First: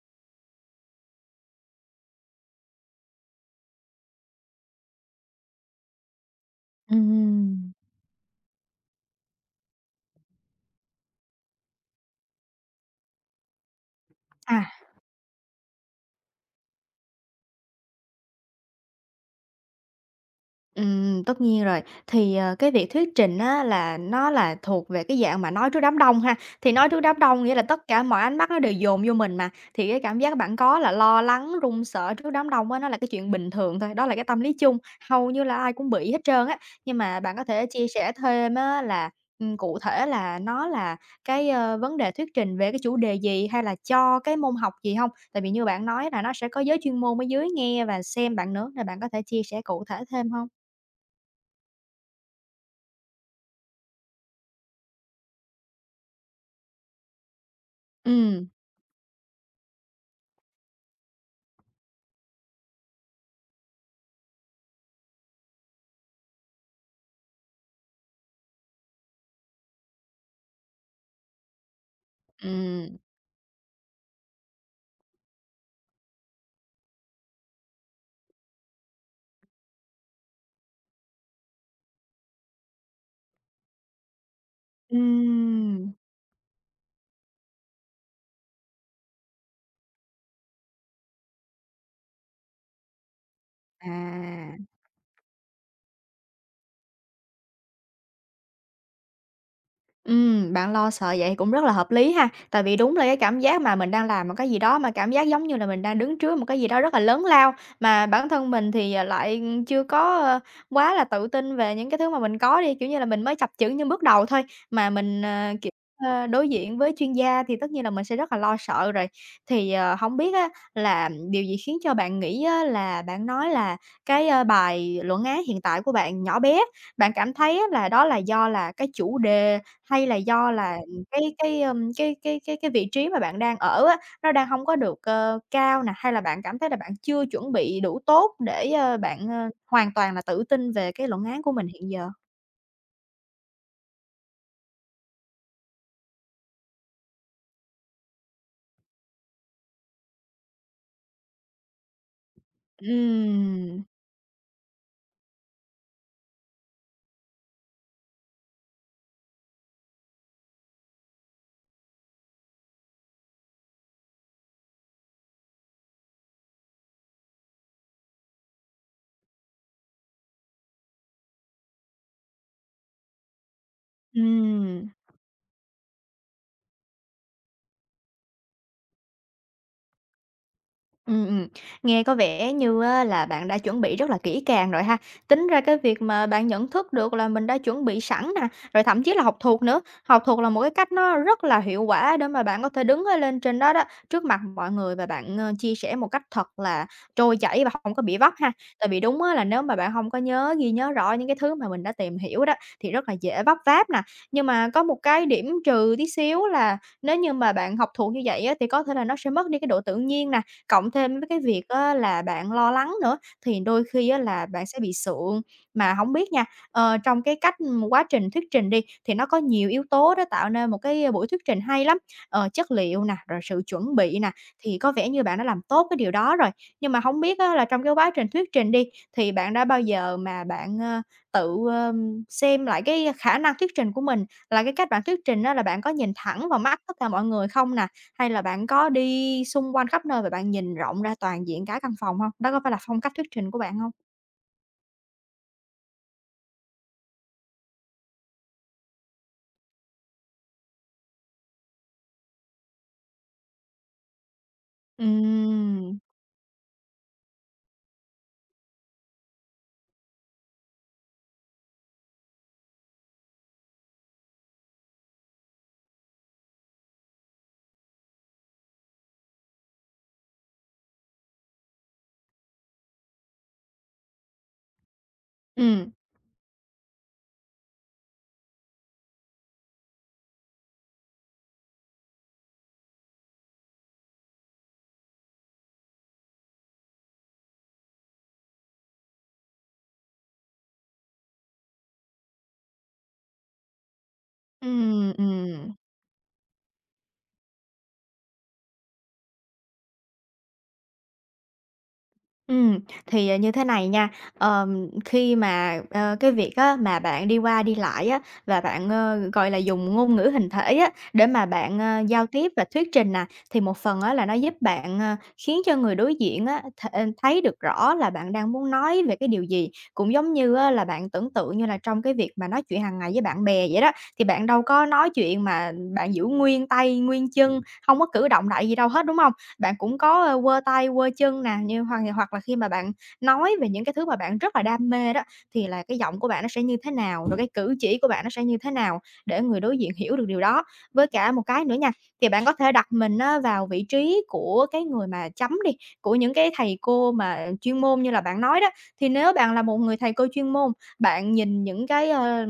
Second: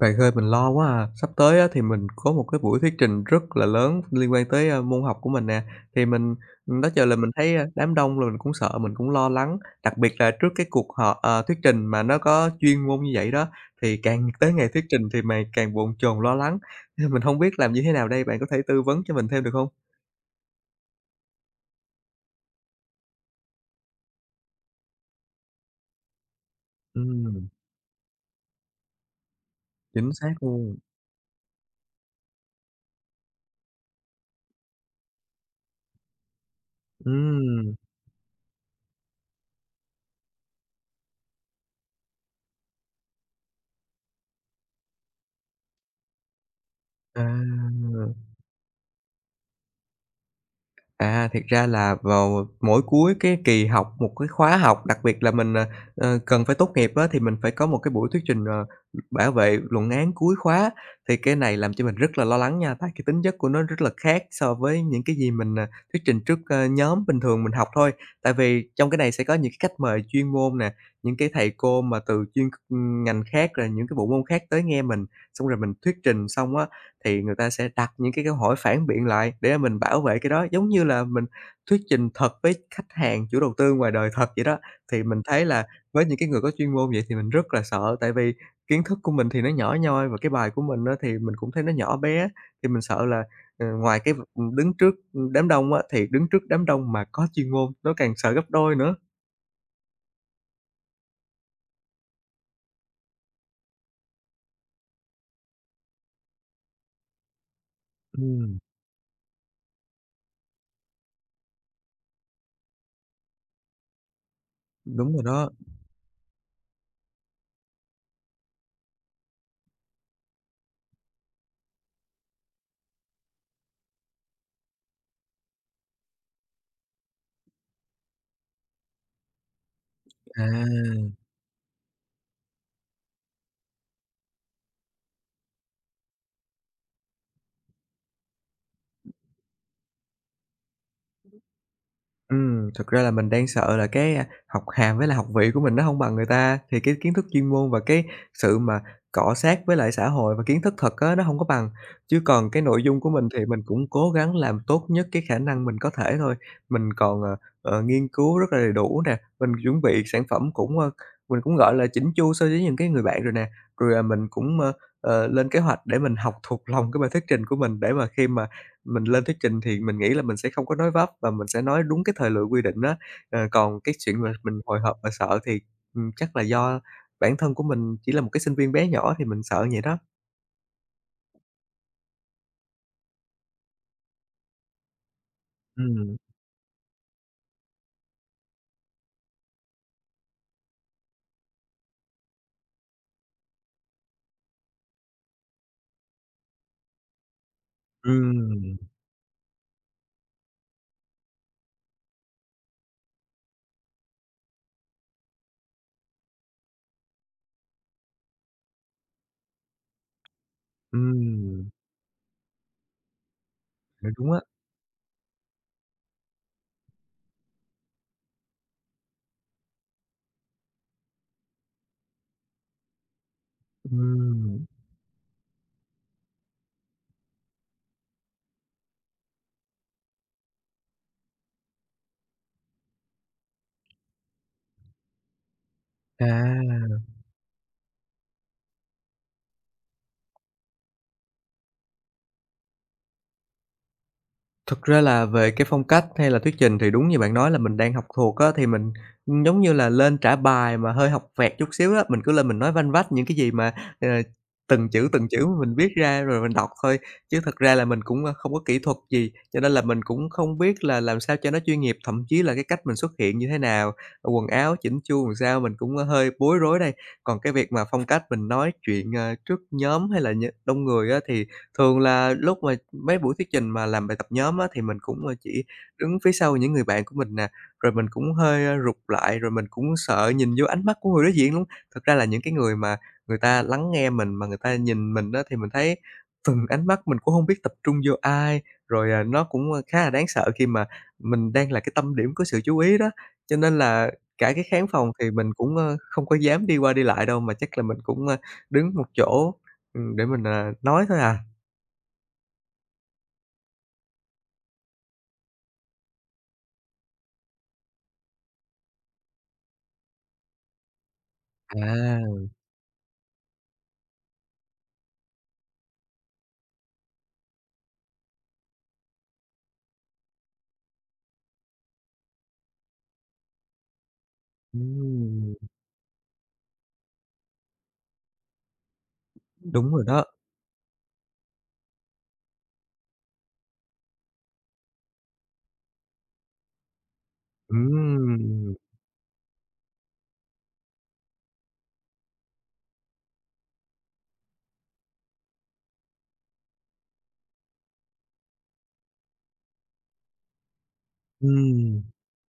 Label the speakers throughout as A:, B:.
A: Bạn ơi, mình lo quá à. Sắp tới á, thì mình có một cái buổi thuyết trình rất là lớn liên quan tới, môn học của mình nè. Thì mình, đó giờ là mình thấy,
B: Ừm.
A: đám đông rồi mình cũng sợ, mình cũng lo lắng, đặc biệt là trước cái cuộc họp thuyết trình mà nó có chuyên môn như vậy đó, thì càng tới
B: À,
A: ngày thuyết trình thì mày càng bồn chồn lo lắng, nên mình không biết làm như thế nào đây, bạn có thể tư vấn cho mình thêm được không?
B: Tất nhiên rồi. Thì, cái việc thuyết trình á là nó là thuộc về cái dạng mà nói trước đám đông ha. Thì nói trước đám đông
A: Ừm,
B: nghĩa là tất cả mọi ánh mắt nó đều dồn vô mình mà, thì cái
A: chính
B: cảm
A: xác
B: giác bạn
A: luôn.
B: có là lo lắng, run sợ trước đám đông á, nó là cái chuyện bình thường thôi, đó là cái tâm lý chung, hầu như là ai cũng bị hết trơn á. Nhưng mà bạn có thể
A: Ừm,
B: chia sẻ thêm á là, cụ thể là nó là cái, vấn đề thuyết trình về cái chủ đề gì hay là cho cái môn học gì không? Tại vì như bạn nói là nó sẽ có giới chuyên môn ở dưới nghe và
A: à.
B: xem bạn nữa, nên bạn có thể chia sẻ cụ thể thêm không?
A: À, thiệt ra là vào mỗi cuối cái kỳ học, một cái khóa học, đặc biệt là mình, cần phải tốt nghiệp á, thì mình phải có một cái buổi thuyết trình,
B: Ừm,
A: bảo vệ luận án cuối khóa. Thì cái này làm cho mình rất là lo lắng nha, tại cái tính chất của nó rất là khác so với những cái gì mình, thuyết trình trước, nhóm bình thường mình học thôi. Tại vì trong cái này sẽ có những cái khách mời chuyên môn nè, những cái thầy cô mà từ chuyên,
B: ừm.
A: ngành khác, rồi những cái bộ môn khác tới nghe mình, xong rồi mình thuyết trình xong á thì người ta sẽ đặt những cái câu hỏi phản biện lại để mình bảo vệ cái đó, giống như là mình thuyết trình thật với khách hàng, chủ đầu tư ngoài đời thật vậy đó. Thì mình thấy là
B: Ừm.
A: với những cái người có chuyên môn vậy thì mình rất là sợ, tại vì kiến thức của mình thì nó nhỏ nhoi và cái bài của mình á, thì mình cũng thấy nó nhỏ bé, thì mình sợ là, ờ, ngoài cái v ừ,
B: À,
A: đứng trước, đám đông á, thì đứng trước đám đông mà có chuyên môn nó càng sợ gấp đôi nữa.
B: Bạn lo sợ vậy cũng rất là hợp lý ha. Tại vì đúng là cái cảm giác mà mình đang làm một cái gì đó mà cảm giác giống như là mình đang đứng trước một cái gì đó rất là lớn lao, mà bản thân
A: Ừm,
B: mình thì, à, lại chưa có, quá là tự tin về những cái thứ mà mình có đi, kiểu như là, mình mới chập chững những bước đầu thôi, mà
A: đúng rồi
B: mình,
A: đó.
B: kiểu, đối diện với chuyên gia thì tất nhiên là mình sẽ rất là lo sợ rồi. Thì, hổng biết á là điều gì khiến cho bạn nghĩ á là bạn nói là cái, bài luận án hiện tại của bạn nhỏ bé? Bạn cảm thấy á là đó là do là cái chủ đề hay là do là,
A: À.
B: cái, ưm, cái vị trí mà bạn đang ở á, nó đang hông có được, cao nè, hay là bạn cảm thấy là bạn chưa chuẩn bị đủ tốt để, bạn, hoàn toàn là tự tin về cái luận án của mình hiện giờ?
A: Thực ra là mình đang sợ là cái, học hàm với là học vị của mình nó không bằng người ta, thì cái kiến thức chuyên môn và cái sự mà cọ xát với lại xã hội và kiến thức thật á, nó không có bằng. Chứ còn cái nội dung của mình thì mình
B: Ừm,
A: cũng cố gắng làm tốt nhất cái khả năng mình có thể thôi. Mình còn, nghiên cứu rất là đầy đủ nè, mình chuẩn bị sản phẩm cũng, mình cũng, gọi là, chỉnh chu so với những cái người bạn rồi nè. Rồi, mình cũng, lên kế hoạch để mình học thuộc lòng cái bài thuyết trình của mình để mà khi mà mình lên thuyết trình thì mình nghĩ là mình sẽ không có nói vấp và mình sẽ nói đúng cái thời lượng quy định á. Còn cái chuyện mà mình hồi
B: ừm.
A: hộp và sợ thì, chắc là do bản thân của mình chỉ là một cái sinh viên bé nhỏ thì mình sợ vậy đó.
B: Ừm, ừm. Nghe có vẻ như á là bạn đã chuẩn bị rất là kỹ càng rồi ha. Tính ra cái việc
A: Ừm,
B: mà bạn nhận thức được là mình đã chuẩn bị sẵn nè, rồi thậm chí là học thuộc nữa. Học thuộc là một cái cách nó rất là hiệu quả để mà bạn có thể đứng ở lên trên đó đó, trước mặt mọi người và bạn, chia sẻ một cách thật là trôi chảy và không có bị vấp ha.
A: ừm,
B: Tại vì đúng á là nếu mà bạn không có nhớ, ghi nhớ rõ những cái thứ mà mình đã tìm hiểu đó, thì rất là dễ vấp váp nè. Nhưng mà có một cái điểm trừ tí xíu là nếu như mà bạn học thuộc như vậy á, thì có thể là nó sẽ mất đi cái độ tự nhiên nè. Cộng thêm với cái việc
A: ừm,
B: á là bạn lo lắng nữa, thì đôi khi
A: nói
B: á
A: đúng á.
B: là bạn sẽ bị sượng. Mà không biết nha, trong cái cách quá trình thuyết trình đi, thì nó có nhiều yếu tố đó tạo nên một cái buổi thuyết trình hay lắm, chất liệu nè, rồi sự chuẩn bị nè,
A: Ừm,
B: thì có vẻ như bạn đã làm tốt cái điều đó rồi. Nhưng mà không biết á là trong cái quá trình thuyết trình đi, thì bạn đã bao giờ mà bạn, tự, xem lại cái khả năng thuyết trình của mình, là cái cách bạn thuyết trình đó là bạn có nhìn thẳng vào mắt
A: à.
B: tất cả mọi người không nè? Hay là bạn có đi xung quanh khắp nơi và bạn nhìn rộng ra toàn diện cả căn phòng hông? Đó có phải là phong cách thuyết trình của bạn hông?
A: Thực ra là về cái phong cách hay là thuyết trình thì đúng như bạn nói là mình đang học thuộc á, thì mình, giống như là, lên trả bài mà hơi học vẹt chút xíu á, mình cứ lên mình nói vanh vách những cái gì mà, ờ, từng chữ mình viết
B: Ừm,
A: ra rồi mình đọc thôi, chứ thật ra là mình cũng, không có kỹ thuật gì, cho nên là mình cũng không biết là làm sao cho nó chuyên nghiệp, thậm chí là cái cách mình xuất hiện như thế nào, quần áo chỉnh chu làm sao, mình cũng, hơi bối rối đây. Còn cái việc mà phong cách mình nói chuyện, trước nhóm hay là đông người á thì thường là lúc mà mấy buổi thuyết trình mà làm bài tập nhóm á, thì mình cũng, chỉ
B: ừm,
A: đứng phía sau những người bạn của mình nè, rồi mình cũng hơi, rụt lại, rồi mình cũng sợ nhìn vô ánh mắt của người đối diện luôn. Thực ra là những cái người mà người ta lắng nghe mình, mà người ta nhìn mình đó thì mình thấy từng ánh mắt mình cũng không biết tập trung vô ai, rồi, nó cũng, khá là đáng sợ khi mà mình đang là cái tâm điểm của sự chú ý đó. Cho nên là cả cái khán phòng
B: ừm,
A: thì mình
B: ừm.
A: cũng, không có dám đi qua đi lại đâu, mà chắc là mình cũng, đứng một chỗ, để mình, nói thôi à.
B: Ừm, thì, như thế này nha, khi mà, cái việc á mà bạn đi qua đi lại á, và bạn, gọi là, dùng ngôn ngữ hình thể á, để mà
A: À,
B: bạn, giao tiếp và thuyết trình nè, thì một phần á là nó giúp bạn, khiến cho người đối diện á thấy được rõ là bạn đang muốn nói về cái điều gì. Cũng giống như á là bạn tưởng tượng như là trong cái việc mà nói chuyện hàng ngày với bạn bè vậy đó, thì bạn đâu có nói chuyện mà bạn giữ nguyên tay, nguyên chân, hông có cử động đại gì đâu hết, đúng hông? Bạn
A: đúng
B: cũng
A: rồi đó.
B: có, quơ tay, quơ chân nè, như hoặc hoặc là khi mà bạn nói về những cái thứ mà bạn rất là đam mê đó, thì là cái giọng của bạn nó sẽ như thế nào, rồi cái cử chỉ của bạn nó sẽ như thế
A: Ừm,
B: nào để người đối diện hiểu được điều đó. Với cả một cái nữa nha, thì bạn có thể đặt mình á vào vị trí của cái người mà chấm đi, của những cái thầy cô mà chuyên môn như là bạn nói đó. Thì nếu bạn là một người thầy cô chuyên môn, bạn nhìn những
A: ừm,
B: cái,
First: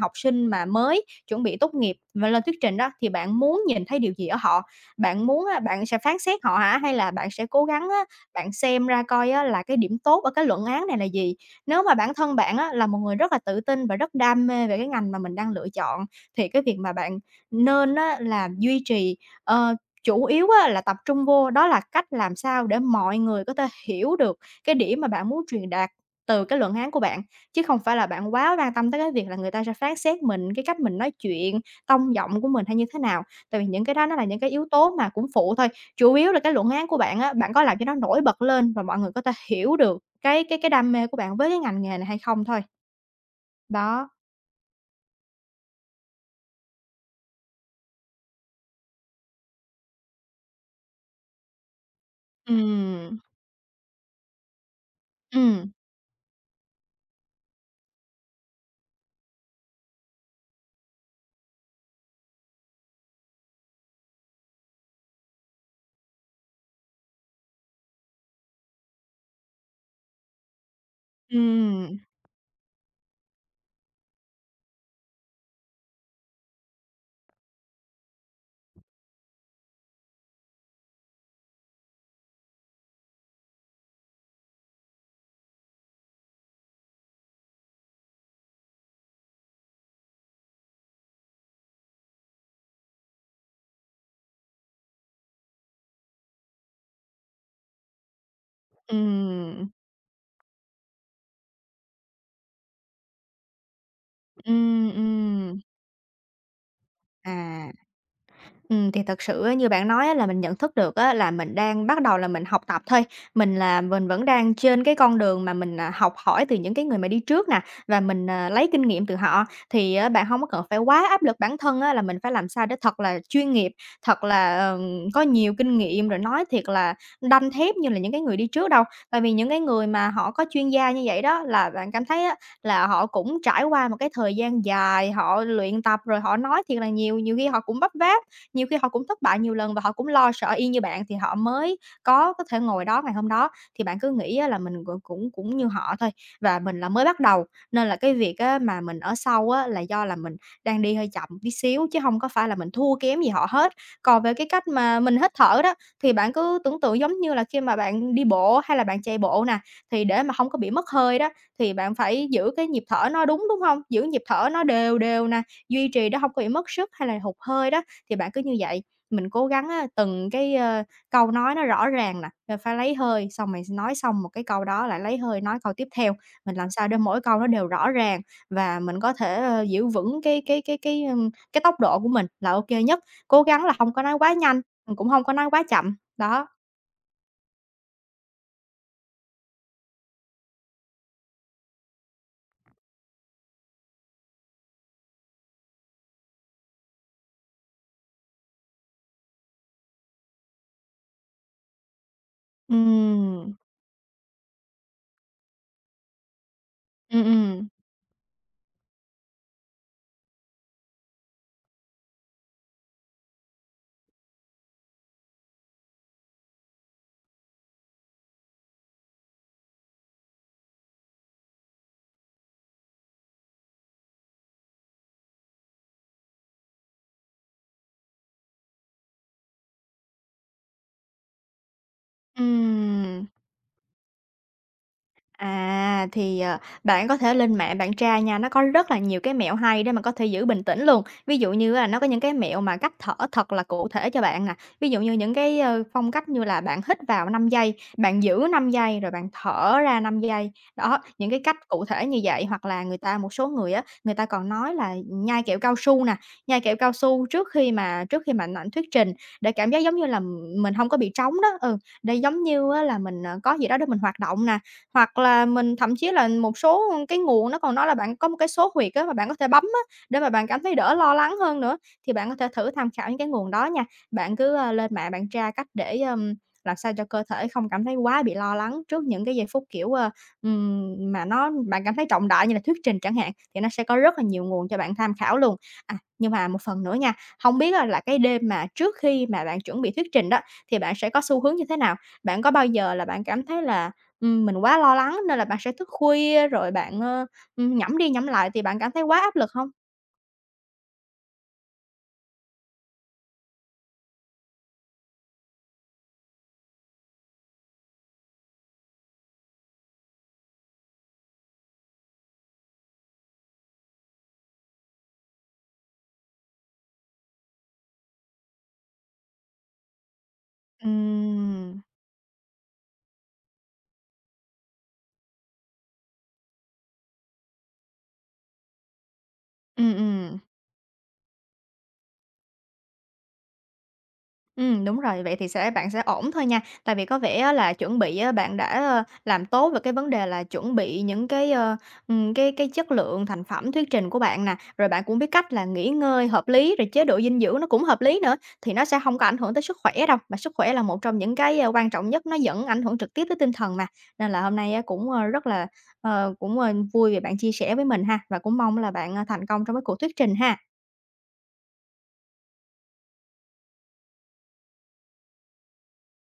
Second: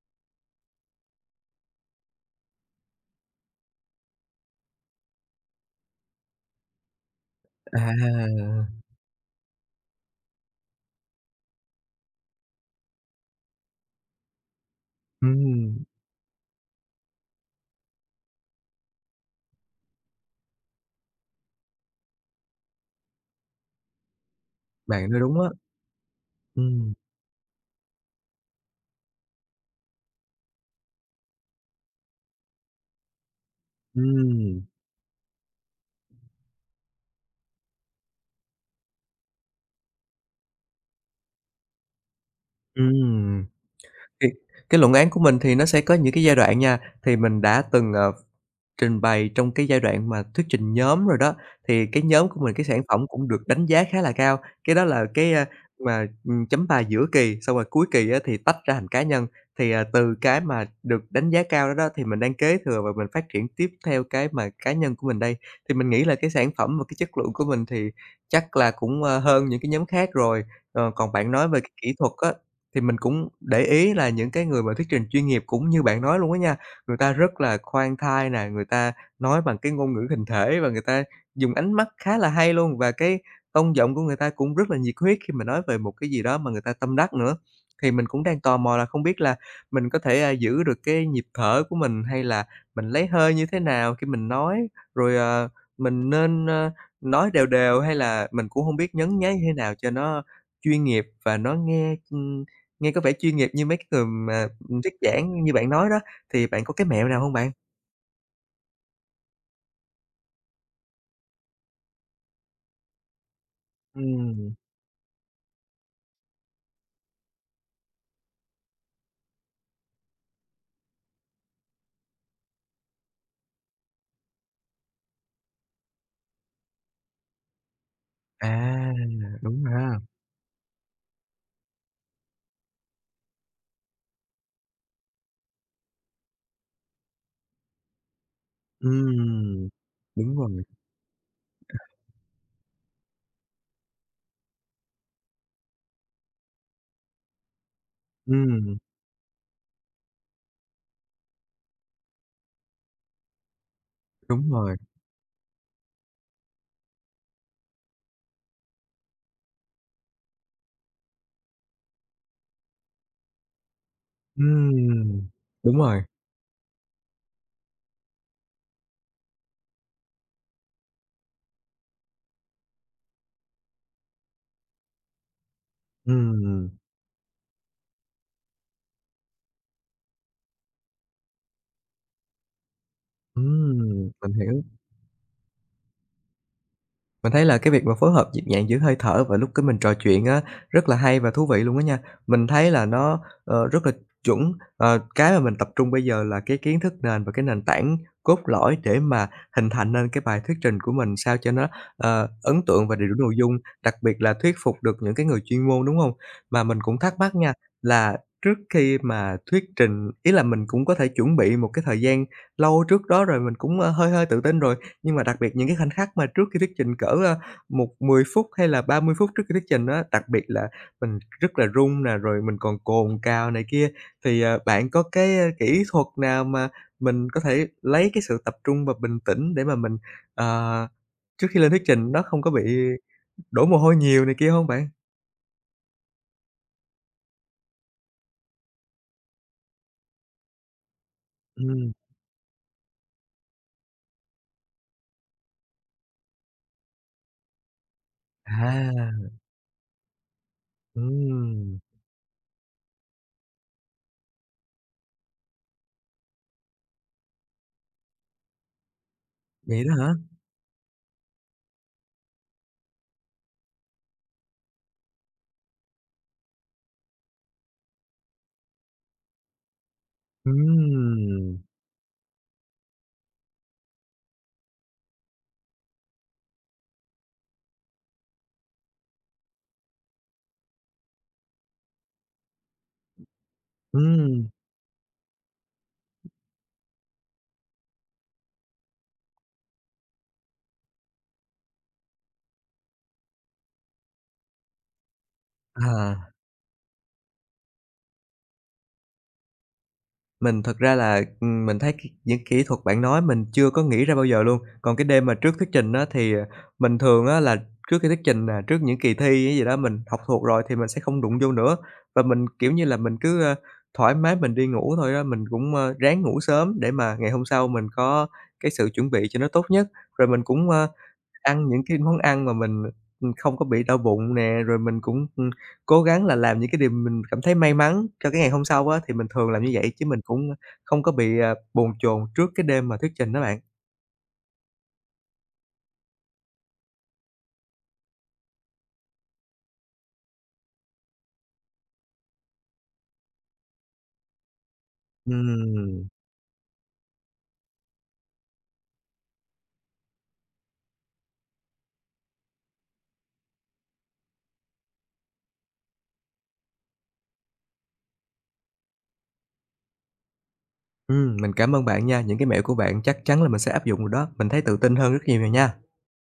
B: học sinh mà mới chuẩn bị tốt nghiệp và lên thuyết trình đó, thì bạn muốn nhìn thấy điều gì ở họ? Bạn muốn á, bạn sẽ phán xét họ hả? Hay là bạn sẽ cố gắng á, bạn
A: à,
B: xem ra coi á, là cái điểm tốt ở cái luận án này là gì? Nếu mà bản thân bạn á, là một người rất là tự tin và rất đam mê về cái ngành mà mình đang lựa
A: ừm,
B: chọn, thì cái việc mà bạn nên á, là duy trì, ờ, chủ yếu á, là tập trung vô đó là cách làm sao để mọi người có thể hiểu được cái điểm mà
A: bạn nói
B: bạn
A: đúng
B: muốn
A: á.
B: truyền đạt từ cái luận án
A: Ừm,
B: của bạn, chứ không phải là bạn quá quan tâm tới cái việc là người ta sẽ phán xét mình, cái cách mình nói chuyện, tông giọng của mình hay như thế nào. Tại vì những cái đó nó là những cái
A: ừm,
B: yếu tố mà cũng phụ thôi, chủ yếu là cái luận án của bạn á, bạn có làm cho nó nổi bật lên và mọi người có thể hiểu được cái đam mê của bạn với cái ngành nghề này hay không thôi.
A: ừm.
B: Đó.
A: Thì cái luận án của mình thì nó sẽ có những cái giai đoạn nha, thì mình đã từng, trình bày trong cái giai đoạn mà thuyết trình nhóm rồi đó, thì cái nhóm của mình, cái sản phẩm
B: Ừm,
A: cũng được đánh giá khá là cao. Cái đó là cái,
B: ừm,
A: mà, chấm bài giữa kỳ, xong rồi cuối kỳ á thì tách ra thành cá nhân. Thì, từ cái mà được đánh giá cao đó đó, thì mình đang kế thừa và mình phát triển tiếp theo cái mà cá nhân của mình đây. Thì mình nghĩ là cái sản phẩm và cái chất lượng của mình thì chắc là cũng, hơn những cái nhóm khác rồi. Còn bạn nói về cái kỹ
B: ừm,
A: thuật á, thì mình cũng để ý là những cái người mà thuyết trình chuyên nghiệp cũng như bạn nói luôn á nha, người ta rất là khoan thai nè, người ta nói bằng cái ngôn ngữ hình thể và người ta dùng ánh mắt khá là hay luôn, và cái tông giọng của người ta cũng rất là nhiệt huyết khi mà nói về một cái gì đó mà người ta tâm đắc nữa. Thì mình cũng đang tò mò là không biết là mình có thể, giữ được cái nhịp thở của mình hay là mình lấy hơi như thế nào khi mình nói? Rồi, mình nên, nói đều đều hay là mình cũng không biết nhấn nháy như thế
B: ừm,
A: nào cho nó chuyên nghiệp và nó nghe, nghe có vẻ chuyên nghiệp như mấy cái người mà,
B: ừm,
A: thuyết giảng như
B: ừm.
A: bạn nói đó. Thì bạn có cái mẹo nào hông bạn?
B: À. Thì thật sự á, như bạn nói á, là mình nhận thức được á, là mình đang bắt đầu là mình học tập thôi. Mình là mình vẫn
A: Ừm,
B: đang trên cái con đường mà mình, à, học hỏi từ những cái người mà đi trước nè, và mình, à, lấy kinh nghiệm từ họ. Thì á, bạn không có cần phải quá áp lực bản thân á, là mình phải làm sao để thật là chuyên nghiệp, thật là, có nhiều kinh nghiệm, rồi nói thiệt là đanh thép như là những cái người đi trước đâu.
A: à,
B: Tại vì những cái
A: đúng
B: người
A: ha.
B: mà họ có chuyên gia như vậy đó, là bạn cảm thấy á, là họ cũng trải qua một cái thời gian dài, họ luyện tập, rồi họ nói thiệt là nhiều, nhiều khi họ cũng vấp váp nhiều khi họ cũng thất bại nhiều
A: Ừm,
B: lần và họ cũng lo
A: đúng
B: sợ
A: rồi,
B: y như bạn thì họ mới có thể ngồi đó ngày hôm đó. Thì bạn cứ nghĩ á là mình cũng cũng cũng như họ thôi và mình là mới bắt đầu, nên là cái việc á
A: ừm,
B: mà mình ở sau á là do là mình đang đi hơi chậm tí xíu chứ không có phải là mình thua kém gì họ hết. Còn về cái
A: đúng
B: cách
A: rồi,
B: mà mình hít thở đó, thì bạn cứ tưởng tượng giống như là khi mà bạn đi bộ hay là bạn chạy bộ nè, thì để mà không có bị mất hơi đó, thì bạn phải giữ cái nhịp thở nó đúng, đúng không? Giữ nhịp thở nó đều
A: ừm,
B: đều nè,
A: đúng
B: duy
A: rồi,
B: trì đó không có bị mất sức hay là hụt hơi đó. Thì bạn cứ như vậy, mình cố gắng á, từng cái, câu nói nó rõ ràng nè, rồi phải lấy hơi, xong mình nói xong một cái câu đó lại lấy hơi nói câu tiếp theo. Mình
A: ừm,
B: làm sao để mỗi câu nó đều rõ ràng và mình có thể, giữ vững cái tốc độ của mình là ok nhất. Cố gắng là
A: ừm,
B: không có nói
A: mình
B: quá nhanh,
A: hiểu.
B: cũng không có nói quá chậm. Đó.
A: Mình thấy là cái việc mà phối hợp nhịp nhàng giữa hơi thở và lúc cái mình trò chuyện á, rất là hay và thú vị luôn á nha. Mình thấy là nó, rất là chuẩn, cái mà mình tập trung bây giờ là cái kiến thức nền và cái nền tảng cốt lõi để mà hình thành nên cái bài thuyết trình của mình sao cho nó, ấn tượng và đầy đủ nội
B: Ừm,
A: dung, đặc biệt là thuyết phục được những cái người chuyên môn, đúng hông? Mà mình cũng thắc
B: ừm,
A: mắc nha,
B: ừm,
A: là trước khi mà thuyết trình ý là mình cũng có thể chuẩn bị một cái thời gian lâu trước đó rồi, mình cũng, hơi hơi tự tin rồi. Nhưng mà đặc biệt những cái khoảnh khắc mà trước khi thuyết trình cỡ, một 10 phút hay là 30 phút trước khi thuyết trình á, đặc biệt là mình rất là run nè, rồi mình còn cồn cào này kia, thì, bạn có cái, kỹ thuật nào mà mình có thể lấy cái sự tập trung và bình tĩnh để mà mình, ờ, trước khi lên thuyết trình nó không có bị
B: ừm.
A: đổ mồ hôi nhiều này kia không bạn?
B: À, thì, bạn có thể lên mạng bạn tra nha, nó có rất là nhiều cái mẹo hay để mà có thể giữ bình tĩnh luôn. Ví dụ như là
A: Ừm,
B: nó có những cái mẹo mà cách thở thật là cụ thể cho bạn nè, ví dụ như những cái, phong cách như là bạn hít vào 5 giây, bạn giữ 5 giây, rồi
A: à,
B: bạn thở ra 5 giây. Đó, những cái cách
A: ừm,
B: cụ thể như vậy, hoặc là người ta một số người á, người ta còn nói là nhai kẹo cao su nè, nhai kẹo cao su trước khi mà ảnh thuyết trình để cảm giác
A: vậy đó
B: giống như
A: hả?
B: là mình không có bị trống đó, ừ, để giống như á là mình, có gì đó để mình hoạt động nè. Hoặc là mình thậm chí là một số, cái nguồn nó còn nói là bạn có một cái số huyệt á mà bạn có thể bấm á, để mà bạn cảm thấy đỡ lo lắng
A: Ừm,
B: hơn nữa, thì bạn có thể thử tham khảo những cái nguồn đó nha. Bạn cứ, lên mạng bạn tra cách để, làm sao cho cơ thể không cảm thấy quá bị lo lắng trước những cái giây phút, kiểu, mà nó bạn cảm thấy trọng đại như là thuyết trình chẳng hạn, thì nó sẽ có rất là nhiều
A: ừm,
B: nguồn cho bạn tham khảo luôn. À, nhưng mà một phần nữa nha, không biết á là cái đêm mà trước khi mà bạn chuẩn bị thuyết trình đó, thì bạn sẽ có xu hướng như thế nào? Bạn có bao giờ là bạn cảm thấy là mình quá lo lắng nên là bạn sẽ thức
A: à.
B: khuya rồi bạn, nhẩm đi nhẩm lại thì bạn cảm thấy quá áp lực không?
A: Mình thật ra là, mình thấy những kỹ thuật bạn nói mình chưa có nghĩ ra bao giờ luôn. Còn cái đêm mà trước thuyết trình á thì, mình thường á là trước khi thuyết trình nè, trước những kỳ thi hay gì đó mình học thuộc rồi thì mình sẽ không đụng vô nữa. Và mình, kiểu như là, mình cứ, thoải mái mình đi ngủ thôi đó, mình cũng, ráng ngủ sớm để mà ngày hôm sau mình có cái sự chuẩn bị cho nó tốt nhất. Rồi mình cũng, ăn
B: Ừm.
A: những cái món ăn mà mình, không có bị đau bụng nè, rồi mình cũng, cố gắng là làm những cái điều mình cảm thấy may mắn cho cái ngày hôm sau á, thì mình thường làm như vậy
B: Ừm,
A: chứ mình
B: ừm.
A: cũng không có bị, bồn chồn trước cái đêm mà thuyết trình đó bạn.
B: Ừ đúng rồi, vậy thì sẽ bạn sẽ ổn thôi nha. Tại vì có vẻ á là chuẩn bị á, bạn đã, làm tốt về cái vấn đề là chuẩn bị những cái, cái chất lượng thành phẩm thuyết trình của bạn nè, rồi bạn cũng biết cách là nghỉ
A: Ừm,
B: ngơi hợp lý, rồi chế độ dinh dưỡng nó cũng hợp lý nữa, thì nó sẽ không có ảnh hưởng tới sức khỏe đâu, mà sức khỏe là một trong những cái, quan trọng nhất, nó vẫn ảnh hưởng trực tiếp tới tinh thần mà. Nên là hôm nay á cũng, rất là, cũng, vui vì bạn chia sẻ với mình ha, và cũng mong là bạn, thành công trong cái cuộc thuyết trình ha.
A: mình cảm ơn bạn nha, những cái mẹo của bạn chắc chắn là mình sẽ áp dụng rồi đó, mình thấy tự tin hơn rất nhiều rồi nha.